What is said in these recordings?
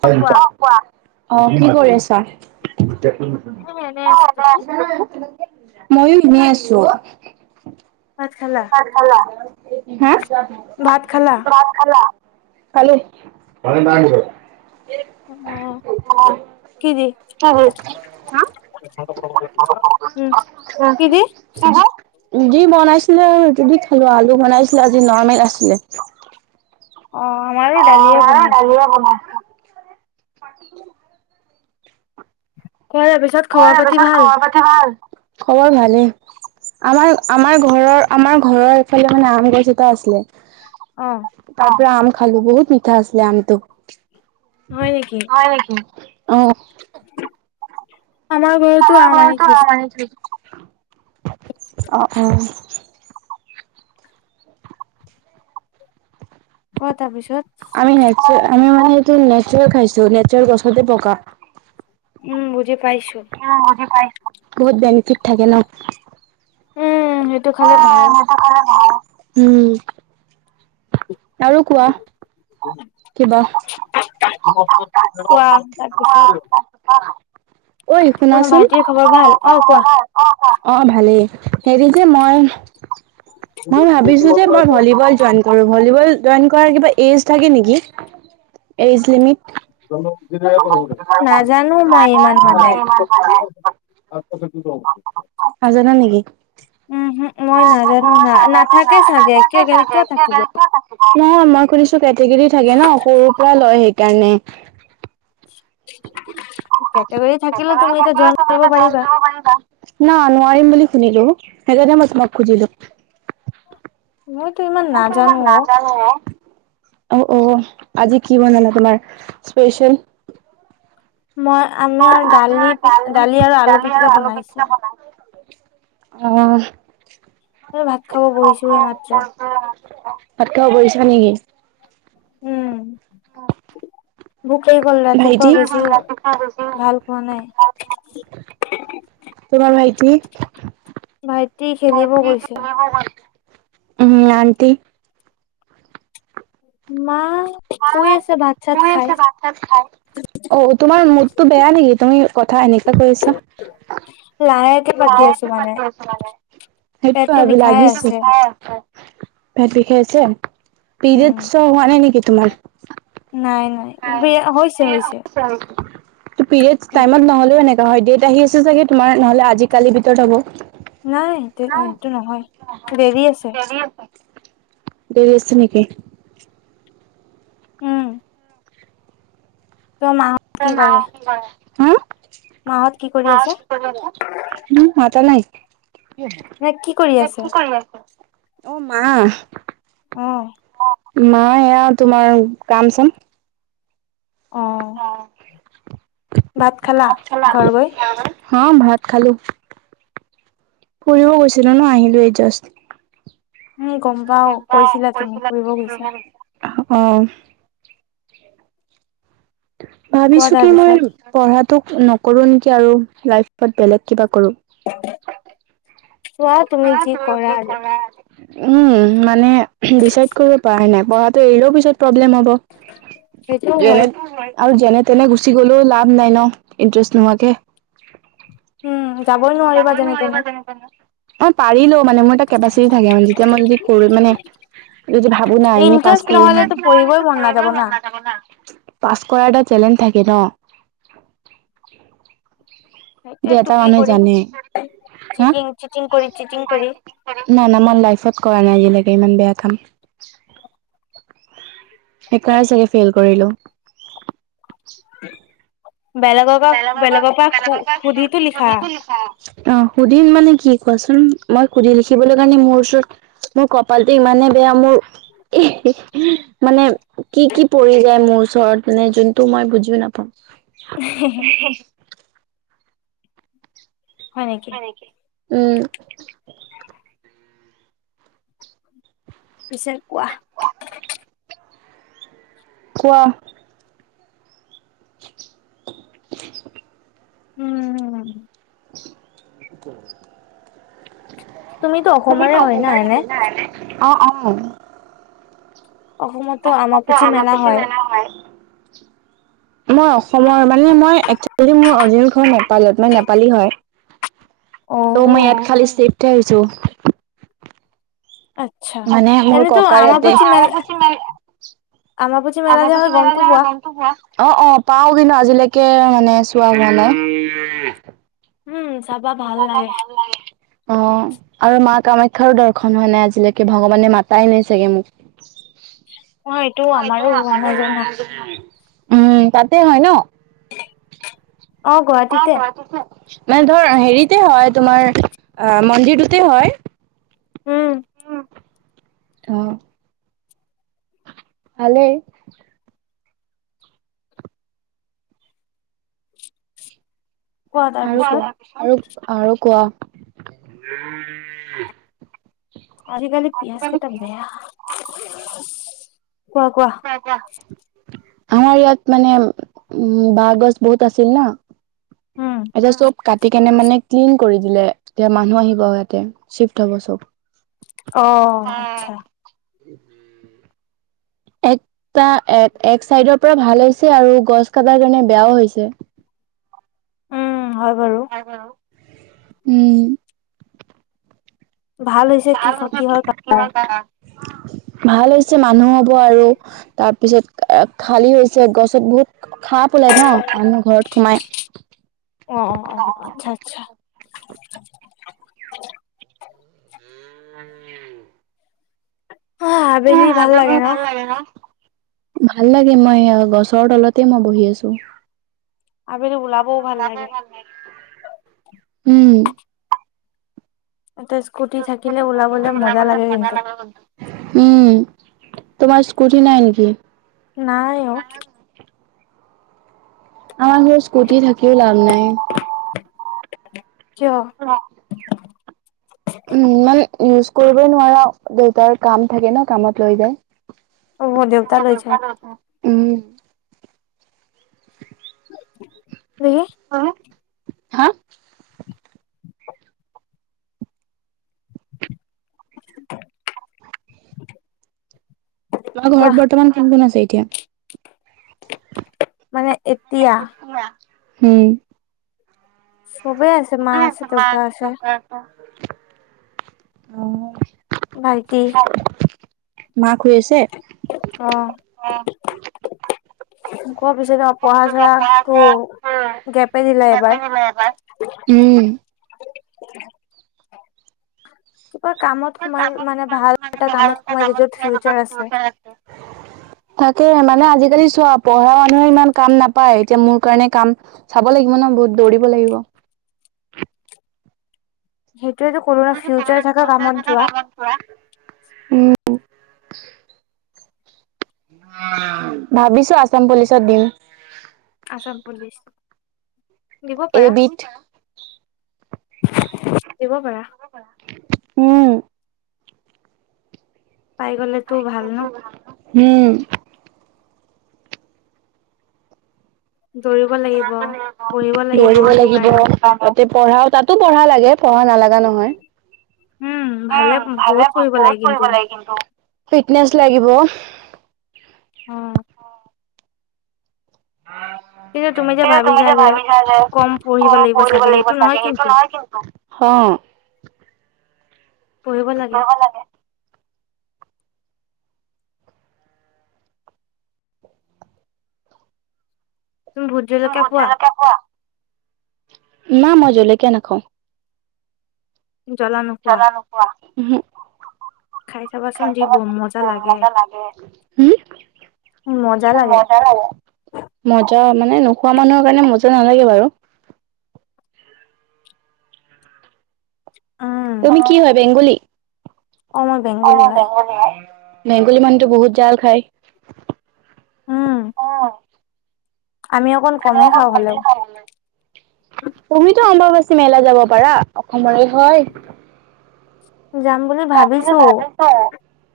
Hello অ' কোৱা? অ, কি কৰি আছা? এ এনে আছো তুমি? অ'কোৱা? ময়ো এনে আছোঁ। ভাত খালা ভাত খালা? হে ভাত খালা? ভাত খালা খালো অ' কি দি উম, কি দি কি দি ৰুটি বনাইছিলে আৰু ৰুটি দি খালো আলু বনাইছিলে আজি নৰ্মেল আছিলে। অ', আমাৰো দালিয়ে বনাইছে। থৈ দে পিছত খবৰ খোৱাৰা পাতি পিছত ভাল? খবৰ খাটি ভাল, খবৰ ভালেই। আমাৰ আমাৰ ঘৰৰ আমাৰ ঘৰৰ এফালে মানে আম গছ এটা আছিলে অ' অ', তাৰ পৰা আম খালো বহুত মিঠা আছিলে আমটো হয় নেকি? হয় নেকি? অ' [inaudible] আমাৰ ঘৰত আমাৰ ঘৰতো আম আনি থৈছোঁ। অ, অ' ক', তাৰপিছত আমি নেৰ্চা আমি মানে এইটো নেৰ্চাৰেল খাইছো নেৰ্চাৰেল গছতে পকা। উম', বুজি পাইছোঁ। অ' বুজি পাইছোঁ, বহুত বেনিফিট থাকে ন উম', সেইটো খালে ভাল। সেইটো খালে ভাল, উম' আৰু কোৱা? কিবা কোৱা? তাৰপিছত কোৱা, ঐ তোমাৰ শুনাচোন ভাইটিৰ খবৰ অ', ভাল? অ তোমাৰ কোৱা। খবৰ ভাল? অ' কোৱা? অ' ভালেই হেৰি যে মই মই ভাবিছো যে, মই ভলীবল জইন কৰোঁ। ভলীবল জইন কৰাৰ, কিবা এইজ থাকে নেকি?। এইজ লিমিট নাজানো মই, ইমান মানে। [inaudible] [inaudible] উহু, মই নাজানো না, নাথাকে চাগে, ক-কিয় থাকিব। নহয় মই শুনিছো, কেটগেৰি থাকে ন সৰুৰ পৰা লয় সেইকাৰণে। কেটেগৰী থাকিলেও তুমি এতিয়া জইন কৰিব পাৰিবা। [inaudible] না, নোৱাৰিম বুলি শুনিলো। সেইকাৰণে মই তোমাক খুজিলো। মইতো ইমান মইতো ইমান নাজানো অ নাজানো। অ', অ', আজি কি বনালা? তোমাৰ স্পেচিয়েল। মই আ পিটিকা বনাইছে উম এ ভাত খালো ভাত খাব, বহিচা নেকি?। উম, ভুক লাগি গল, ৰাতিপুৱা ভাইটি? বেছি ভাল খোৱা নাই। তোমাৰ ভাইটি ভাইটি খেলিব গৈছে উম, আনটি?। মা, শুই আছে, ভাত চাত খাই অ', তোমাৰ মুডটো বেয়া নেকি? তুমি কথা এনেকা কৈ আছা। [inaudible] আছো মানে সেইটো পেটটো ভাবি বিষাই লাগিছে। আছে পেট বিষাইছে, উম পিৰিয়ডচ হোৱা নাই নেকি, তোমাৰ?। নাই, নাই। হৈছে হৈছে পিৰিয়ডচ টাইমত নহলেও এ অ' ডেট আহি আছে যে সেই তোমাৰ, নহলে আজি কালিৰ ভিতৰত হ'ব। নাই সেটো-সেইটো নহয়, দেৰি আছে। দেৰি আছে নেকি?। উম ত মা [inaudible] মাহত কি কৰি আছে মাতা নাই। নে কি কৰি আছে অ', মা। অ' মা, এয়া তোমাৰ কাম চাম অ' অ। ভাত খালা?। ঘৰ গৈ হ, ভাত খালো। ফুৰিব গৈছিলো ন আহিলো এই জাষ্ট। উম গম পাও কৈছিলা তুমি ফুৰিব গৈছা অ। কোৱা ভাবিছোঁ তাৰ কি মই, পিছত পঢ়াতো নকৰোঁ নেকি আৰু, লাইফত বেলেগ কিবা কৰোঁ। চোৱা তুমি যি কৰা আৰু উম, মানে ডিচাইড কৰিব পৰা নাই। পঢ়া কৰিলেও পিছত প্ৰব্লেম হব। সেইটোও হয় আৰু যেনে তেনে গুচি গ'লেও লাভ নাই নাই, ইণ্টাৰেষ্ট নোহোৱাকে। উম, যাবই নোৱাৰিবা যেনে তেনে। অ [unintelligible] অ পাৰিলোও মানে মোৰ এটা কেপাচিটি থাকে মানে যেতিয়া মই যদি কৰো মানে এই যে ভাবো না পাছ ইন্টাৰেষ্ট কৰি। নহলেতো পঢ়িবই মন নাযাব না [unintelligible] পাছ কৰাৰ এটা চেলেঞ্জ থাকে ন- যে সেইটো এটা টুকলি মানুহে কৰি জানে হা চিটিং চিটিং কৰি চিটিং কৰি। নাই না মই লাইফত কৰা নাই আজিলৈকে ইমান বেয়া কাম। সেইকাৰণেই চাগে ফেল। কৰিলোঁ বেলেগৰ পৰা বেলেগৰ পৰা সুধিটো লিখা। অ সুধিম মানে কি কোৱাচোন মই সুধি লিখিবলৈ কাৰণে মোৰ ওচৰত মোৰ কপালটো ইমানে বেয়া মোৰ ইস্ হি মানে কি কি পৰি যায় মোৰ ওচৰত মানে যোনটো মই বুজিও নাপাওঁ। হ [unintelligible] হ [unintelligible] হয় নে কি? উম পিছে কোৱা। কোৱা। [unintelligible] উম তুমিতো তুমি অসমৰে ক হয় না কুমাৰ নহয় না এনে অ -অ- অসমতো আমাপুচি আমাক মেলা পিছে হয় মেনাৰ নাই। মই অসমৰ মানে মই একচলি মোৰ অৰিজিনেল ঘৰ নেপালত মানে মই নেপালী হয়। অ তো মই ইয়াত খালি শ্বিফ্ট হে হৈছো আচ্ছা মানে মোৰ এনেতো ককাৰ ইয়াতে- আমাপুচি মেলা আমাবুজি মেলা যে আমাৰ হয় গমটো [unintelligible] গম টো পোৱা অ অ পাও কিন্তু আজিলৈকে মানে চোৱা হোৱা নাই। উ [unintelligible] উম- [unintelligible] যাবা ভাল লাগে অ আৰু মা কামাখ্যাৰো দৰ্শন হোৱা নাই আজিলৈকে ভগৱানে মাতাই নাই চাগে মোক, অ এইটো আমাৰো হোৱা নাই জানা [unintelligible] উম তাতে হয় ন- অ মানে ধৰ হেৰিতে হয় তোমাৰ অ মন্দিৰটোতে হয়। উম অ- ভালেই- কোৱা তাৰ পিছত ক আৰু আৰু কোৱা- আজিকালি পিয়াজ কেইটা বেয়া কোৱা -কোৱা- আমাৰ ইয়াত মানে উ বাঁহ গছ বহুত আছিল ন- উম এতিয়া চব কাতি- কেনে মানে ক্লিন কৰি দিলে এতিয়া মানুহ আহিব ইয়াতে চিফ্ট হ'ব চব অ ্আচ্ছা। একটা এক এক চাইডৰ পৰা ভাল হৈছে আৰু গছ কাটাৰ কাৰণে বেয়াও হৈছে। উম হয় বাৰু, উম- হৈছে কি ভাল কিহৰ [unintelligible] কাৰণে কিমান ভাল হৈছে মানুহ হ'ব আৰু তাৰ পিছত খালী হৈছে গছত বহুত সাপ ওলাই ন মানুহৰ ঘৰত সোমাই অ অ আচ্ছা আচ্ছা উম অ' মাজত বহি ভাল লাগে ন? ভাল লাগে, মই গছৰ তলতে মই বহি আছো। আবেলি উলা [unintelligible] ভাল লাগে। উম তাতে স্কুটি থাকিলে ওলাবলে মজা লাগে কিন্তু। উম। তোমাৰ স্কুটি নাই নেকি? নাই অ'। আমাৰ সেই স্কুটি থাকিও লাভ নাই কিয়? [unintelligible] উম, ইমান ইউজ কৰিব নোৱাৰা, দেউতাৰ কাম থাকে ন, কামত লৈ যায়। অ' অ', দেউতা লৈ যায়। উম। [unintelligible] অ' হা? [inaudible] তোমাৰ কোৱা ঘৰত বৰ্তমান কোন কোন আছে এতিয়া? মানে, এতিয়া? হোম। ছবেই আছে। [inaudible] মা আছে অ'। দেউতা আছে ভাইটি [inaudible] মাক শুই আছে? অ অ'। কোৱা পিছে অ' পঢ়া-চহা টো, গেপে দিলা এবাৰ নাই পাই। উম কিবা কামত সোমাই, মানে ভাল এটা কামত সোমাই য'ত ফিউচাৰ আছে। [inaudible] তাকে মানে আজিকালি চোৱা, পঢ়া মানুহেও ইমান কাম নাপায়, এতিয়া মোৰ কাৰণে কাম চাব লাগিব ন, বহুত দৌৰিব লাগিব। সেইটোয়েতো কলোঁ ন, ফিউচাৰ থকা কামত যোৱা। উম। ভাবিছো আছাম পুলিচত দিম। আসাম পুলিচ দিব পাৰা। এইবিধ দিব পাৰা। উম। পাই গলেতো ভাল ন। হম। দৌৰিব লাগিব। পঢ়িব লাগিব দৌৰিব সেইটো লাগিব। কাৰণেও তাতে পঢ়াও, তাতো পঢ়া লাগে, পঢ়া নালাগা নহয়। ভালে উম, বহুত ভালে-ভাল, পঢ়িব লাগে বহুত কিন্তু পঢ়িব লাগে কিন্তু। ফিটনেছ লাগিব। উম। এ, তুমি যে ভাবিছা যে, কম পঢ়িব লাগিব চাগে, সেইটো নহয় কিন্তু। অ'। পঢ়িব লাগে। তুমি ভুট জলকীয়া খোৱা? না মই জলকীয়া নাখাওঁ। জ্বলানো জালা নোখোৱা? ওহো। খাই চাবাচোন যি ব [unintelligible] মজা লাগে। মজা লাগে মজা মানে নোখোৱা মানুহৰ কাৰণে মজা নালাগে বাৰু। [unintelligible] তুমি কি হয়, বেংগলী? অ' মই বেংগলী অ', হয় বেংগলী হয়। বেংগলী মানুহতো বহুত জাল খায়। উম। আমি অকল আমি অকল [unintelligible] তুমিতো অম্ববাচী মেলা যাব পাৰা, অসমৰে হয়। যাম বুলি ভাবিছোঁ।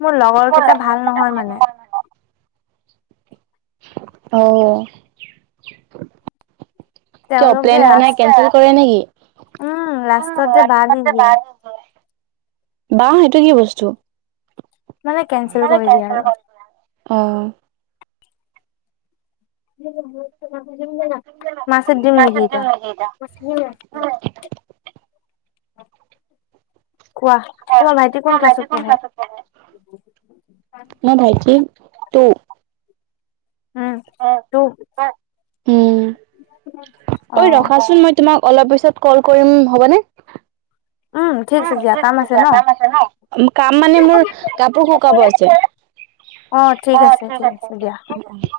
মোৰ লগৰ কেইটা ভাল নহয় মানে। অ'। কিয় তেওঁলোক যে প্লেন ৰাস বনাই কেনচেল কৰে নেকি উম লাষ্টত যে বাদ দি দিয়ে [unintelligible] বাহ সেইটো কি বস্তু? মানে কেনচেল সেই কৰি দিয়ে কেনচেল আৰু। কৰে। অ'। [unintelligible] মাছৰ ডিম নেকি এইটা? কোৱা। তোমাৰ ভাইটি কোন ক্লাছত পঢ়ে [unintelligible] মোৰ ভাইটি তো। উম হয়, তোক হয়, উম। ঐ অ' ৰখাচোন মই তোমাক অলপ পিছত কল কৰিম হ'বনে? উম, ঠিক আছে দিয়া কাম আছে ন? কাম মানে মোৰ কাপোৰ শুকাব আছে। অ', ঠিক আছে ঠিক [unintelligible]